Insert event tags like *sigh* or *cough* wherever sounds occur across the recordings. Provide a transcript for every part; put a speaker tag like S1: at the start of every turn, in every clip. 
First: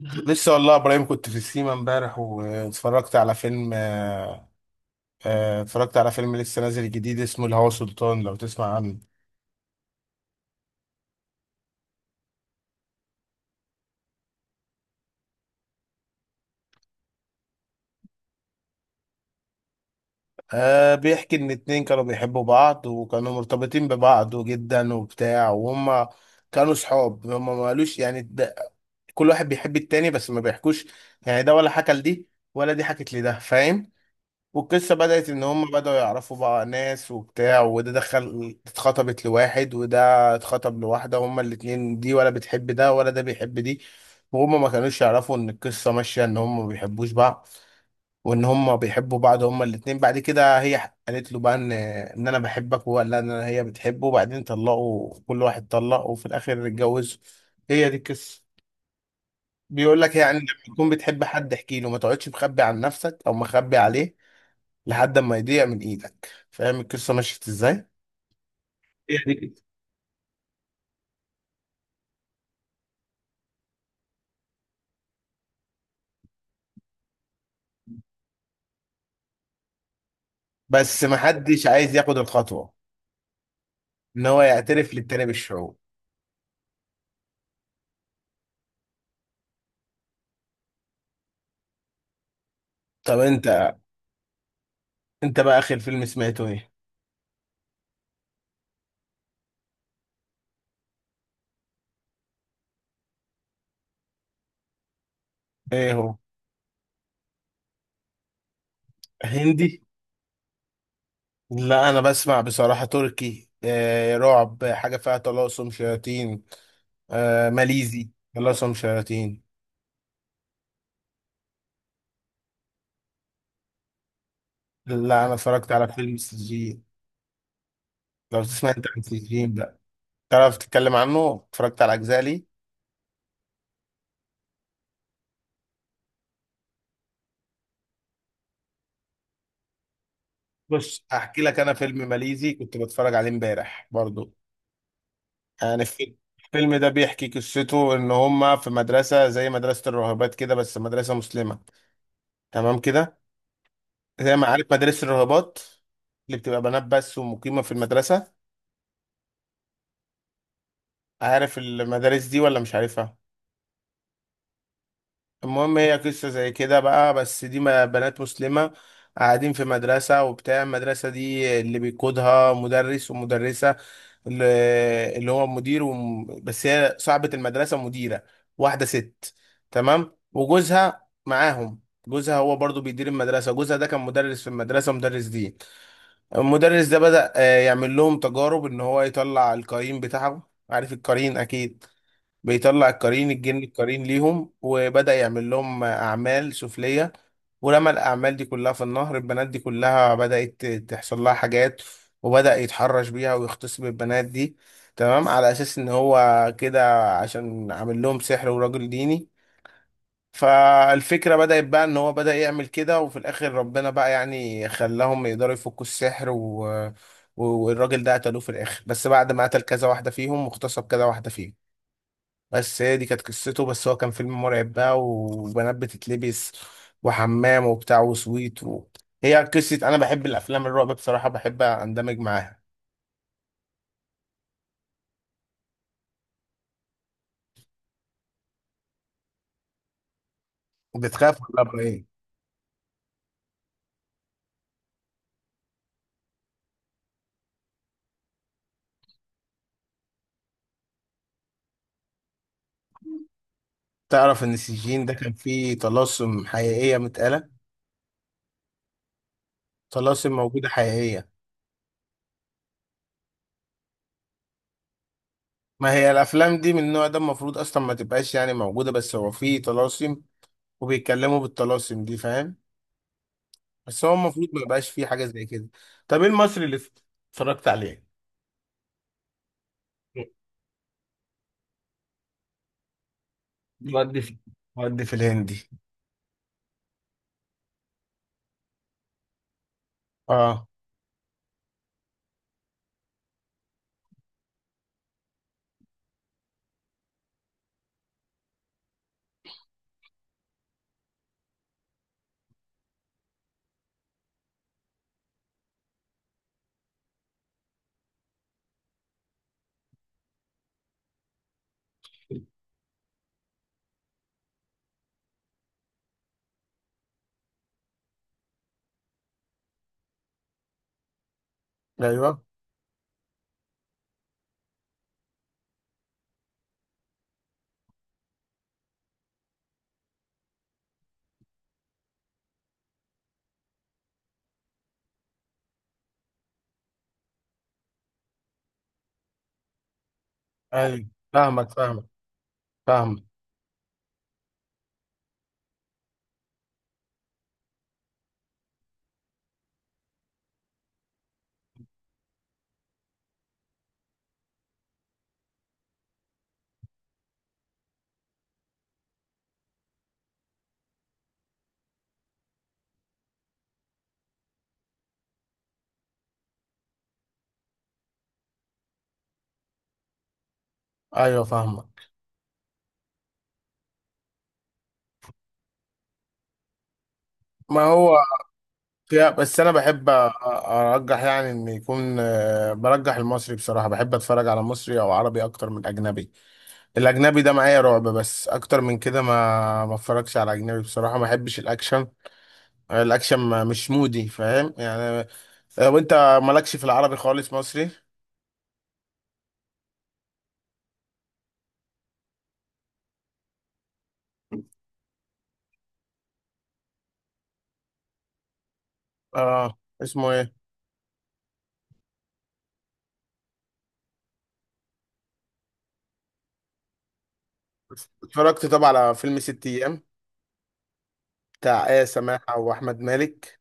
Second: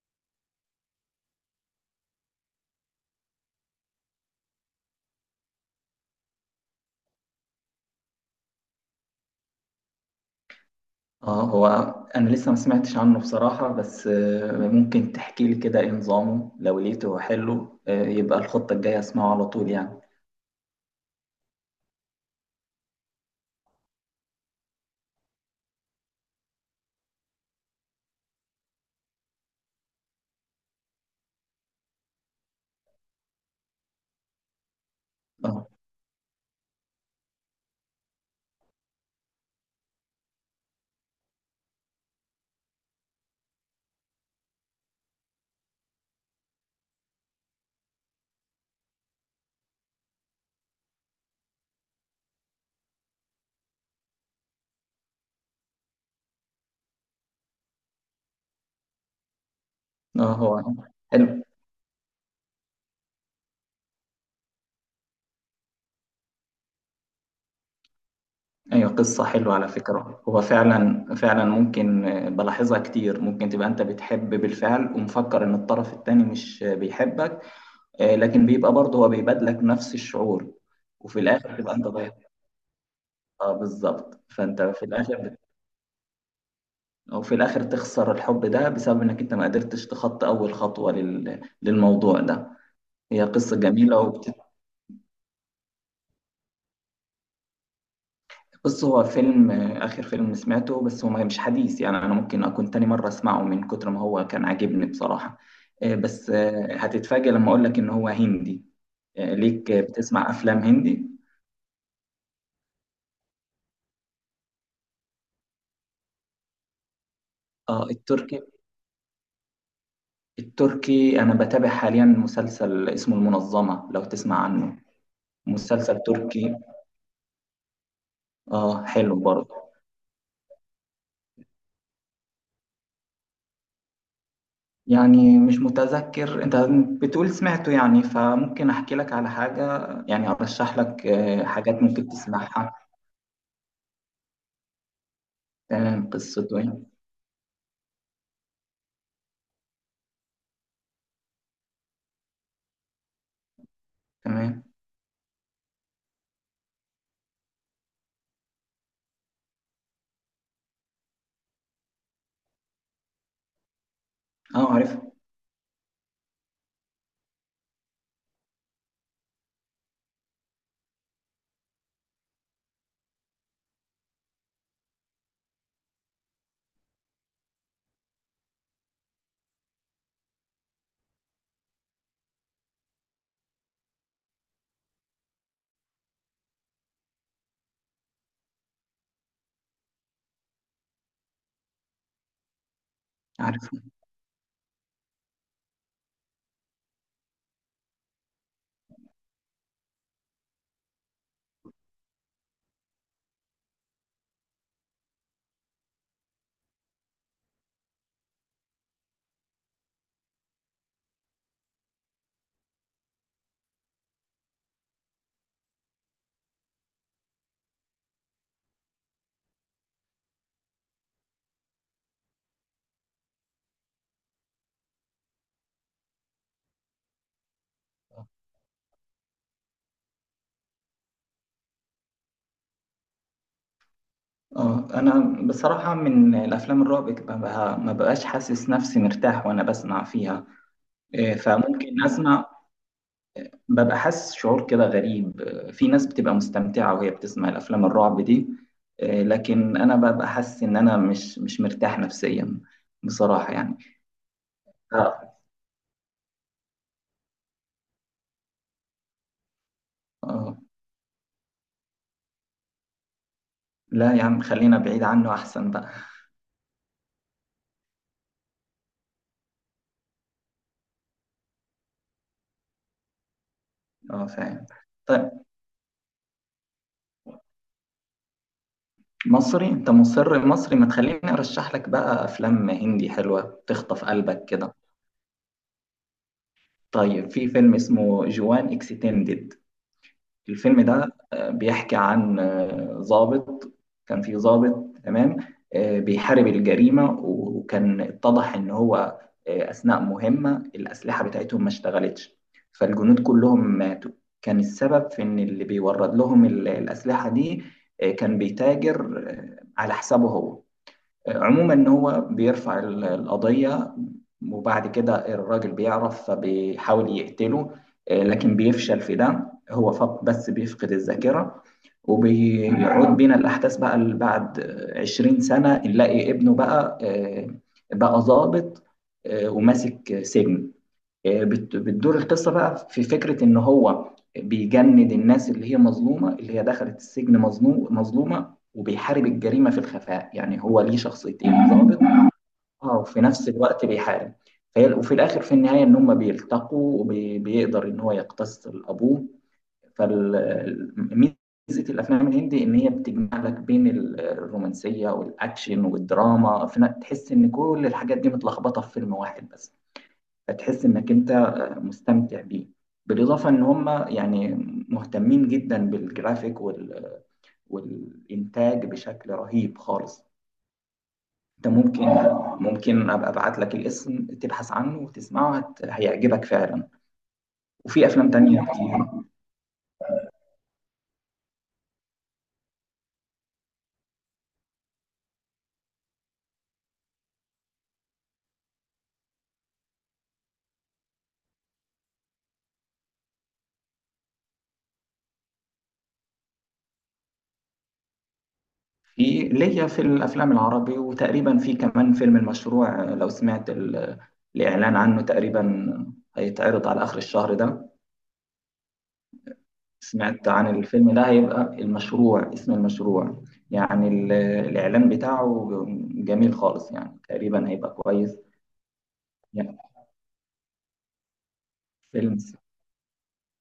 S1: لسه والله يا ابراهيم، كنت في السيما امبارح واتفرجت على فيلم. اتفرجت على فيلم لسه نازل جديد اسمه الهوى سلطان، لو تسمع عنه
S2: اه، هو. انا لسه ما سمعتش عنه بصراحة، بس ممكن تحكي لي كده ايه نظامه؟ لو لقيته حلو يبقى الخطة الجاية اسمعه على طول يعني.
S1: آه، بيحكي ان اتنين كانوا بيحبوا بعض وكانوا مرتبطين ببعض جدا وبتاع، وهم كانوا صحاب. هم ما قالوش، يعني ده كل واحد بيحب التاني بس ما بيحكوش. يعني ده ولا حكى لدي ولا دي حكت لده، فاهم. والقصة بدأت إن
S2: اه،
S1: هم بدأوا يعرفوا بقى ناس وبتاع، وده دخل اتخطبت لواحد، وده اتخطب لواحدة. هما الاتنين دي ولا بتحب ده ولا ده بيحب دي، وهما ما كانوش يعرفوا إن القصة ماشية إن هما ما بيحبوش بعض، وإن هما بيحبوا بعض. هما الاتنين بعد كده هي قالت له بقى إن أنا بحبك، وهو قال لها إن أنا هي بتحبه، وبعدين طلقوا، كل واحد طلق، وفي الآخر اتجوزوا. هي دي القصة. بيقول لك
S2: اه،
S1: يعني لما
S2: هو
S1: تكون بتحب
S2: حلو.
S1: حد احكي له، ما تقعدش مخبي عن نفسك أو مخبي عليه لحد ما يضيع من ايدك. فاهم القصه مشيت ازاي؟
S2: ايوه،
S1: هي
S2: قصة
S1: دي
S2: حلوة
S1: كده،
S2: على فكرة. هو فعلا فعلا ممكن بلاحظها كتير. ممكن تبقى انت بتحب بالفعل ومفكر ان الطرف التاني مش بيحبك، لكن بيبقى برضه هو بيبادلك نفس الشعور،
S1: بس
S2: وفي الاخر
S1: محدش
S2: تبقى انت
S1: عايز
S2: ضايق.
S1: ياخد الخطوه
S2: اه، بالظبط.
S1: ان هو
S2: فانت في
S1: يعترف للتاني
S2: الاخر،
S1: بالشعور.
S2: وفي الآخر تخسر الحب ده بسبب إنك أنت ما قدرتش تخطي أول خطوة للموضوع ده.
S1: طب
S2: هي قصة
S1: انت،
S2: جميلة
S1: انت بقى اخر فيلم سمعته ايه؟
S2: بص، هو آخر فيلم سمعته، بس هو مش حديث يعني. أنا ممكن أكون تاني مرة أسمعه من كتر ما هو كان عاجبني بصراحة.
S1: ايه هو؟
S2: بس هتتفاجأ لما أقول لك إن هو هندي. ليك
S1: هندي؟
S2: بتسمع أفلام هندي؟
S1: لا انا بسمع بصراحه تركي، آه، رعب، حاجه فيها طلاسم شياطين. آه ماليزي،
S2: التركي.
S1: طلاسم شياطين.
S2: التركي أنا بتابع حاليا مسلسل اسمه المنظمة، لو تسمع عنه.
S1: لا انا اتفرجت على
S2: مسلسل
S1: فيلم
S2: تركي.
S1: سجين، لو تسمع انت عن
S2: حلو
S1: سجين
S2: برضه.
S1: بقى تعرف تتكلم عنه؟ اتفرجت على اجزاء ليه.
S2: يعني مش متذكر. انت بتقول سمعته يعني، فممكن احكي لك على حاجة، يعني ارشح
S1: بص
S2: لك
S1: هحكي لك انا
S2: حاجات
S1: فيلم
S2: ممكن
S1: ماليزي
S2: تسمعها.
S1: كنت بتفرج عليه امبارح برضو. يعني
S2: تمام،
S1: في
S2: قصته
S1: الفيلم
S2: يعني
S1: ده بيحكي قصته ان هما في مدرسة زي مدرسة الراهبات كده، بس مدرسة مسلمة، تمام كده. زي ما
S2: تمام.
S1: عارف مدارس الراهبات اللي بتبقى بنات بس ومقيمة في المدرسة، عارف المدارس دي ولا مش عارفها؟
S2: اه، عارف
S1: المهم هي قصة زي كده بقى، بس دي بنات مسلمة قاعدين في مدرسة، وبتاع المدرسة دي اللي بيقودها مدرس ومدرسة، اللي اللي هو مدير بس هي صاحبة المدرسة مديرة، واحدة ست، تمام، وجوزها معاهم. جوزها هو برضو بيدير المدرسة. جوزها ده كان مدرس في المدرسة، مدرس دين. المدرس ده بدأ يعمل لهم تجارب ان هو يطلع القرين بتاعه، عارف القرين اكيد. بيطلع القرين، الجن،
S2: عارف.
S1: القرين ليهم، وبدأ يعمل لهم أعمال سفلية. ولما الأعمال دي كلها في النهر، البنات دي كلها بدأت تحصل لها حاجات، وبدأ يتحرش بيها ويغتصب البنات دي، تمام، على أساس إن هو كده عشان عامل لهم سحر وراجل ديني. فالفكرة بدأت بقى إن هو بدأ يعمل كده، وفي الآخر ربنا بقى يعني خلاهم يقدروا يفكوا السحر. والراجل ده قتلوه في الآخر، بس بعد ما قتل كذا واحدة فيهم واغتصب كذا واحدة فيهم. بس هي دي كانت قصته، بس هو كان فيلم مرعب بقى، وبنات بتتلبس وحمام وبتاع وسويت. هي قصة أنا بحب الأفلام الرعب بصراحة، بحب أندمج معاها.
S2: اه، انا بصراحة من الافلام الرعب ما بقاش حاسس نفسي مرتاح وانا بسمع فيها.
S1: بتخاف ولا
S2: فممكن
S1: إيه؟
S2: اسمع، ببقى حاسس شعور كده غريب. في ناس بتبقى مستمتعة وهي بتسمع الافلام الرعب دي، لكن انا ببقى حاسس ان انا مش مرتاح نفسيا بصراحة يعني.
S1: تعرف إن السجين ده كان
S2: اه.
S1: فيه طلاسم حقيقية متقالة، طلاسم
S2: آه.
S1: موجودة حقيقية.
S2: لا يا عم، خلينا بعيد عنه احسن بقى.
S1: ما هي الأفلام دي من النوع ده المفروض أصلا ما تبقاش يعني موجودة، بس هو فيه طلاسم وبيتكلموا بالطلاسم دي، فاهم؟ بس هو
S2: اه،
S1: المفروض ما
S2: فاهم.
S1: يبقاش فيه حاجة
S2: طيب.
S1: زي كده. طب إيه المصري اللي اتفرجت عليه؟
S2: مصري؟ انت مصري، ما تخليني ارشح لك بقى افلام هندي حلوة تخطف
S1: ودي في،
S2: قلبك كده.
S1: ودي في الهندي.
S2: طيب، في فيلم اسمه جوان اكستندد.
S1: اه،
S2: الفيلم ده بيحكي عن ضابط. كان في ضابط، تمام. بيحارب الجريمة، وكان اتضح إن هو أثناء مهمة الأسلحة بتاعتهم ما اشتغلتش، فالجنود كلهم ماتوا. كان السبب في إن اللي بيورد لهم الأسلحة دي كان بيتاجر على حسابه هو. عموما هو بيرفع القضية، وبعد كده الراجل بيعرف فبيحاول يقتله، لكن بيفشل في ده. هو بس بيفقد الذاكرة.
S1: ايوه،
S2: وبيعود بينا الأحداث بقى اللي بعد 20 سنة، نلاقي ابنه بقى بقى ضابط وماسك سجن. بتدور القصة بقى في فكرة إن هو بيجند الناس اللي هي مظلومة، اللي هي دخلت السجن مظلومة، وبيحارب الجريمة في الخفاء. يعني هو ليه
S1: ايوه،
S2: شخصيتين،
S1: فاهمك،
S2: ضابط،
S1: فاهمك،
S2: اه، وفي
S1: فاهمك،
S2: نفس الوقت بيحارب. فهي وفي الآخر في النهاية إن هما بيلتقوا وبيقدر إن هو يقتص لأبوه. فميزة الأفلام الهندي إن هي بتجمع لك بين الرومانسية والأكشن والدراما في تحس إن كل الحاجات دي متلخبطة في فيلم واحد بس، فتحس انك انت مستمتع بيه. بالاضافه ان هم يعني مهتمين جدا بالجرافيك والانتاج بشكل رهيب خالص.
S1: ايوه
S2: انت ممكن
S1: فاهمك.
S2: ممكن ابقى ابعت لك الاسم تبحث عنه وتسمعه، هيعجبك فعلا.
S1: ما
S2: وفي
S1: هو،
S2: افلام تانية كتير.
S1: يا بس انا بحب ارجح يعني ان يكون برجح المصري بصراحه، بحب اتفرج على مصري او عربي اكتر من اجنبي. الاجنبي ده معايا رعب بس، اكتر من كده ما اتفرجش على اجنبي بصراحه، ما بحبش الاكشن. الاكشن مش مودي، فاهم يعني. وانت مالكش في العربي خالص، مصري؟
S2: في ليا في الافلام العربي، وتقريبا في كمان فيلم المشروع، لو سمعت الاعلان عنه. تقريبا هيتعرض على اخر الشهر ده.
S1: اه اسمه
S2: سمعت
S1: ايه؟
S2: عن الفيلم ده؟ هيبقى المشروع، اسم المشروع. يعني الإعلان بتاعه جميل خالص، يعني تقريبا هيبقى كويس.
S1: اتفرجت طبعا على فيلم ست
S2: يعني
S1: ايام بتاع آية
S2: فيلم
S1: سماحة وأحمد مالك.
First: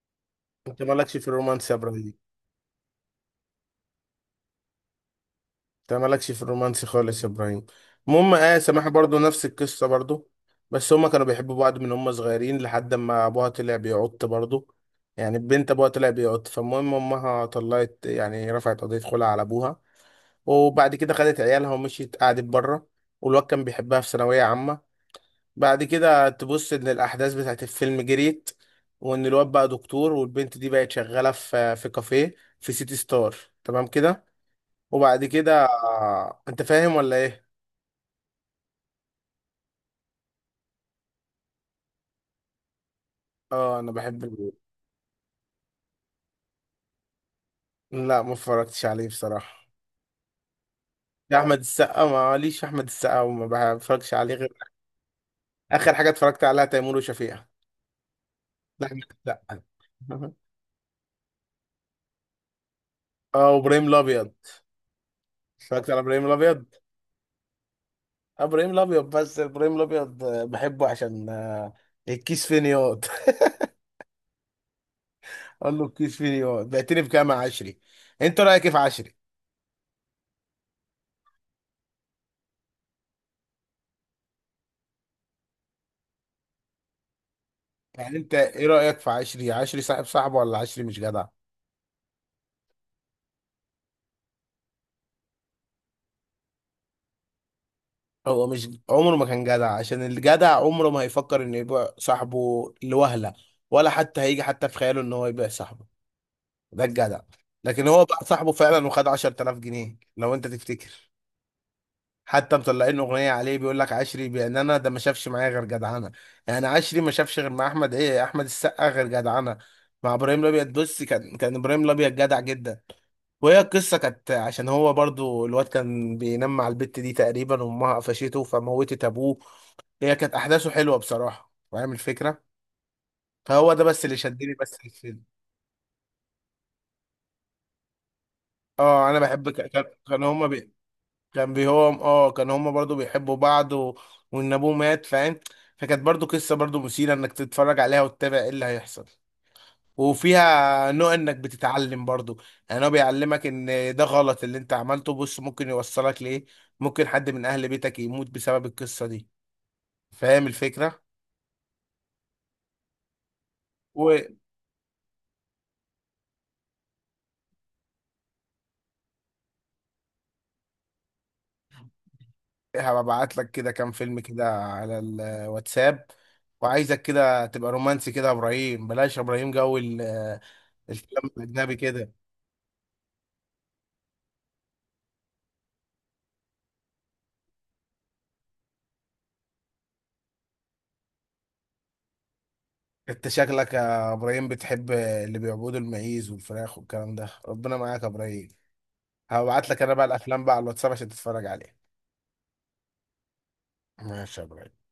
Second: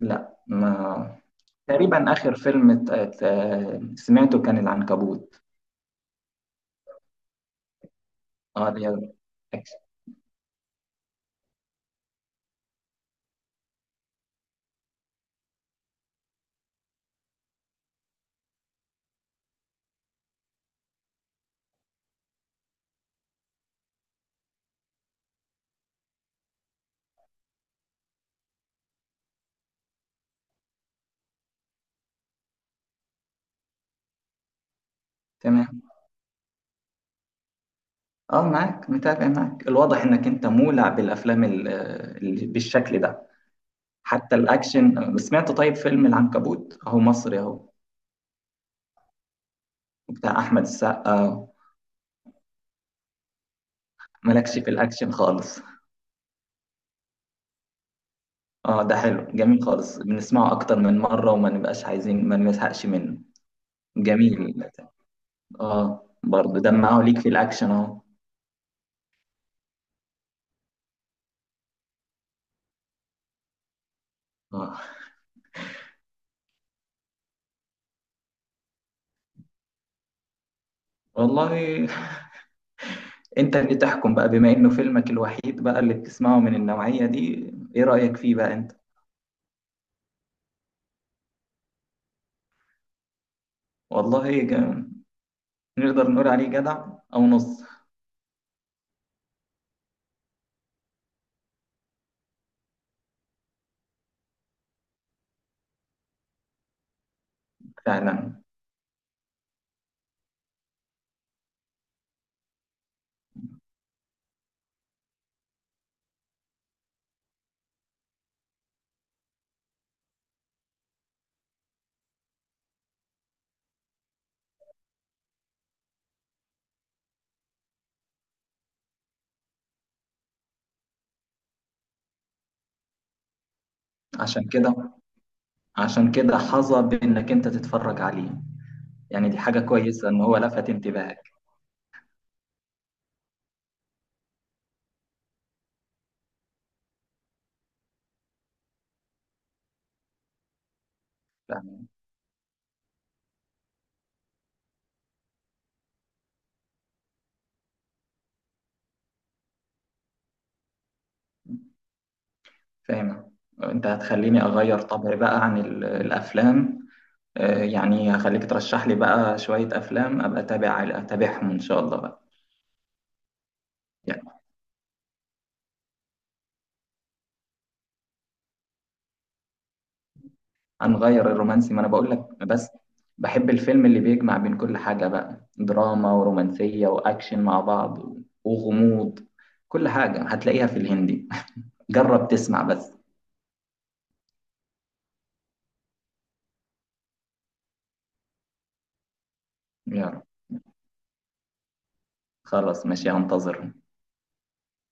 S2: لا.
S1: أنت
S2: ما
S1: مالكش في الرومانس يا
S2: تقريبا
S1: إبراهيم.
S2: آخر فيلم سمعته كان العنكبوت.
S1: أنت مالكش في الرومانس خالص يا إبراهيم. المهم آية
S2: اه،
S1: سماحة
S2: رياض،
S1: برضو نفس
S2: أكشن.
S1: القصة برضو، بس هما كانوا بيحبوا بعض من هما صغيرين، لحد ما أبوها طلع بيعط برضو. يعني البنت أبوها طلع بيعط، فالمهم أمها طلعت يعني رفعت قضية خلع على أبوها، وبعد كده خدت عيالها ومشيت قعدت بره. والواد كان بيحبها في ثانوية عامة. بعد كده تبص ان الاحداث بتاعت الفيلم جريت، وان الواد بقى دكتور، والبنت دي بقت شغاله في كافيه في سيتي ستار، تمام كده. وبعد كده
S2: تمام.
S1: انت فاهم ولا ايه؟
S2: اه، معاك، متابع معاك. الواضح انك انت مولع بالافلام بالشكل ده.
S1: اه انا
S2: حتى الاكشن سمعت. طيب، فيلم العنكبوت اهو، مصري اهو،
S1: لا ما اتفرجتش عليه بصراحه.
S2: بتاع احمد
S1: يا
S2: السقا.
S1: احمد السقا، ما ليش احمد السقا وما بتفرجش عليه غير.
S2: مالكش في الاكشن خالص.
S1: اخر حاجه اتفرجت عليها تيمور وشفيقة.
S2: اه،
S1: لا
S2: ده
S1: احمد
S2: حلو جميل خالص،
S1: السقا. *laughs*
S2: بنسمعه اكتر من مرة وما نبقاش عايزين، ما نزهقش منه.
S1: اه وابراهيم الابيض.
S2: جميل.
S1: اتفرجت على
S2: اه،
S1: ابراهيم
S2: برضه
S1: الابيض.
S2: دمعه ليك في الاكشن اهو.
S1: آه، ابراهيم الابيض، بس ابراهيم الابيض بحبه عشان آه، الكيس فين ياض.
S2: اه،
S1: قال له الكيس فيه بعتني بكام يا عشري. انت رايك ايه في عشري؟
S2: والله انت اللي تحكم بقى، بما انه فيلمك الوحيد بقى اللي بتسمعه من النوعية دي، ايه
S1: يعني
S2: رأيك
S1: انت
S2: فيه بقى
S1: ايه
S2: انت؟
S1: رايك في عشري؟ عشري صاحب صاحبه ولا عشري مش جدع؟
S2: والله نقدر نقول عليه جدع، او نص.
S1: هو مش عمره ما كان جدع، عشان الجدع عمره ما هيفكر انه يبيع صاحبه لوهله، ولا حتى هيجي حتى في خياله ان هو يبيع صاحبه. ده الجدع. لكن هو بقى
S2: فعلا.
S1: صاحبه فعلا وخد 10,000 جنيه، لو انت تفتكر. حتى مطلعين اغنيه عليه، بيقول لك عشري بان انا ده ما شافش معايا غير جدعنه. يعني عشري ما شافش غير مع احمد ايه، احمد السقا، غير جدعنه. مع ابراهيم الابيض بص، كان ابراهيم الابيض جدع جدا. وهي القصه كانت عشان هو برضو الواد كان بينام مع البت دي تقريبا، وامها قفشته فموتت ابوه. هي كانت احداثه حلوه بصراحه، فاهم الفكره؟ فهو ده بس اللي
S2: عشان
S1: شدني بس في
S2: كده،
S1: الفيلم.
S2: عشان كده حظى بانك انت تتفرج عليه.
S1: اه انا
S2: يعني دي حاجة
S1: كان
S2: كويسة ان
S1: كان
S2: هو
S1: هما
S2: لفت
S1: بي...
S2: انتباهك.
S1: كان بيهم، اه كان هما برضو بيحبوا بعض. وان ابوه مات، فاهم. فكانت برضو قصة برضو مثيرة انك تتفرج عليها وتتابع ايه اللي هيحصل، وفيها نوع انك بتتعلم برضو. يعني هو بيعلمك ان ده غلط اللي انت عملته، بص ممكن يوصلك لايه. ممكن حد من اهل بيتك يموت بسبب القصة دي، فاهم الفكرة.
S2: فاهم. انت هتخليني اغير طبعي بقى عن الافلام. يعني هخليك ترشح لي بقى شوية افلام ابقى اتابعهم ان شاء الله بقى.
S1: وهبعت لك كده كام فيلم
S2: يعني
S1: كده على الواتساب، وعايزك كده تبقى رومانسي كده يا ابراهيم، بلاش يا ابراهيم الفيلم
S2: هنغير الرومانسي،
S1: الاجنبي
S2: ما انا بقول
S1: كده.
S2: لك. بس بحب الفيلم اللي بيجمع بين كل حاجة بقى، دراما ورومانسية واكشن مع بعض، وغموض. كل حاجة هتلاقيها في الهندي. *laughs* جرب تسمع بس.
S1: انت شكلك يا ابراهيم بتحب اللي بيعبدوا المعيز والفراخ والكلام ده، ربنا معاك يا ابراهيم. هبعت لك انا بقى
S2: يا رب.
S1: الافلام بقى على الواتساب عشان تتفرج عليها.
S2: خلاص ماشي، هنتظر.
S1: ماشي يا ابراهيم.